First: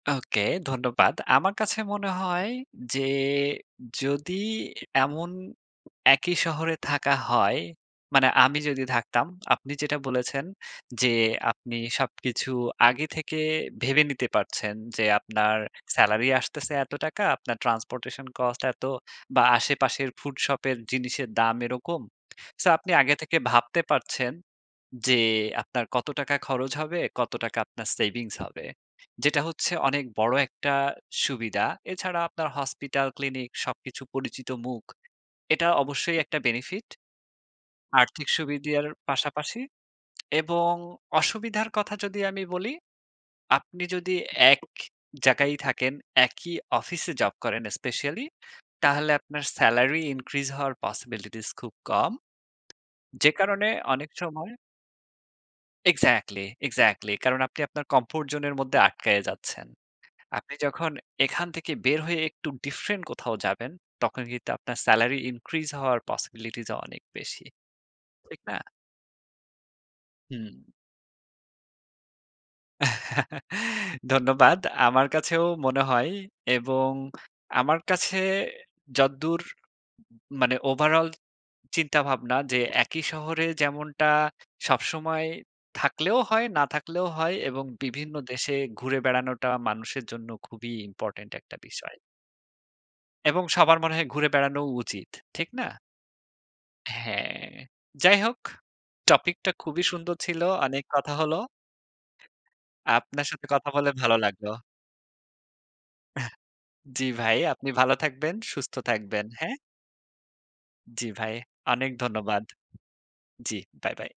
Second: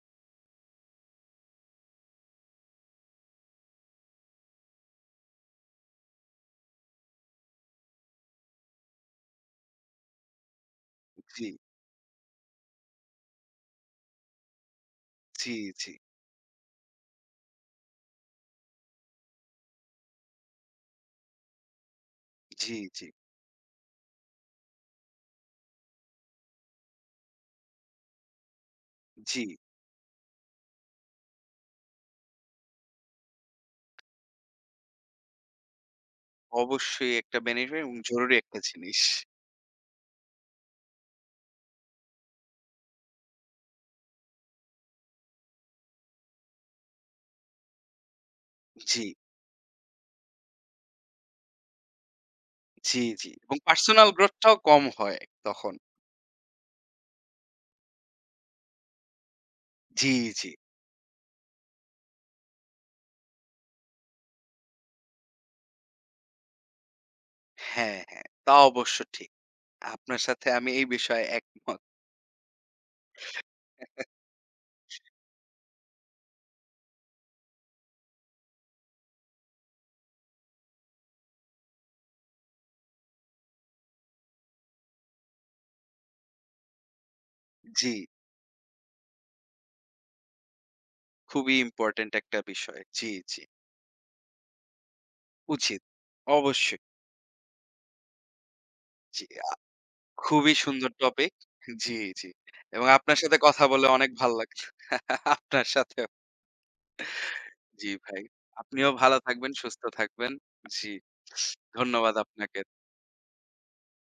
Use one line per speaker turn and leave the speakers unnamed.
ওকে ধন্যবাদ। আমার কাছে মনে হয় যে, যদি এমন একই শহরে থাকা হয়, মানে আমি যদি থাকতাম আপনি যেটা বলেছেন যে,
জি।
আপনি সবকিছু আগে থেকে ভেবে নিতে পারছেন, যে
জি,
আপনার
জি।
সেলারি আসতেছে এত টাকা। আপনার ট্রান্সপোর্টেশন কস্ট এত বা আশেপাশের ফুড শপের জিনিসের দাম এরকম। সো
জি,
আপনি
জি।
আগে থেকে ভাবতে পারছেন যে আপনার কত টাকা খরচ হবে, কত টাকা আপনার সেভিংস হবে। যেটা
জি।
হচ্ছে অনেক বড় একটা সুবিধা। এছাড়া আপনার হসপিটাল, ক্লিনিক সবকিছু পরিচিত মুখ। এটা অবশ্যই একটা বেনিফিট।
অবশ্যই একটা বেনিফিট এবং
আর্থিক
জরুরি একটা
সুবিধার
জিনিস।
পাশাপাশি এবং অসুবিধার কথা যদি আমি বলি, আপনি যদি এক জায়গায় থাকেন, একই অফিসে জব করেন স্পেশালি, তাহলে
জি।
আপনার সেলারি increase হওয়ার পসিবিলিটিস খুব কম।
জি, জি
যে
এবং
কারণে
পার্সোনাল
অনেক সময়
গ্রোথটাও কম হয় তখন।
Exactly, exactly. কারণ আপনি আপনার কমফোর্ট জোনের মধ্যে আটকায়ে যাচ্ছেন।
জি, জি।
আপনি যখন এখান থেকে বের হয়ে একটু ডিফ্রেন্ট কোথাও যাবেন তখন কিন্তু আপনার সেলারি increase হওয়ার পসিবিলিটিস অনেক বেশি।
হ্যাঁ, হ্যাঁ,
ঠিক
তা
না?
অবশ্য ঠিক। আপনার
হুম।
সাথে আমি এই বিষয়ে একমত।
ধন্যবাদ।
জি।
আমার কাছেও মনে হয় এবং আমার কাছে যদ্দুর উম মানে ওভারঅল চিন্তাভাবনা যে, একই শহরে যেমনটা সবসময় থাকলেও হয়, না থাকলেও হয় এবং
জি।
বিভিন্ন দেশে ঘুরে বেড়ানোটা মানুষের জন্য খুবই ইম্পোর্টেন্ট
খুবই
একটা বিষয়।
ইম্পোর্টেন্ট একটা বিষয়। জি, জি।
এবং সবার মনে হয় ঘুরে বেড়ানোও উচিত, ঠিক না?
উচিত, অবশ্যই।
হ্যাঁ। যাই হোক,
জি।
টপিকটা
আ
খুবই সুন্দর ছিল।
খুবই
অনেক
সুন্দর
কথা
টপিক।
হলো।
জি, জি। এবং আপনার
আপনার
সাথে
সাথে
কথা
কথা
বলে
বলে
অনেক
ভালো
ভাল লাগ
লাগলো।
আপনার সাথেও।
জি, ভাই। আপনি
জি,
ভালো
ভাই।
থাকবেন, সুস্থ
আপনিও ভালো
থাকবেন।
থাকবেন,
হ্যাঁ?
সুস্থ থাকবেন। জি,
জি, ভাই। অনেক
ধন্যবাদ
ধন্যবাদ।
আপনাকে।
জ্বি, বাই, বাই।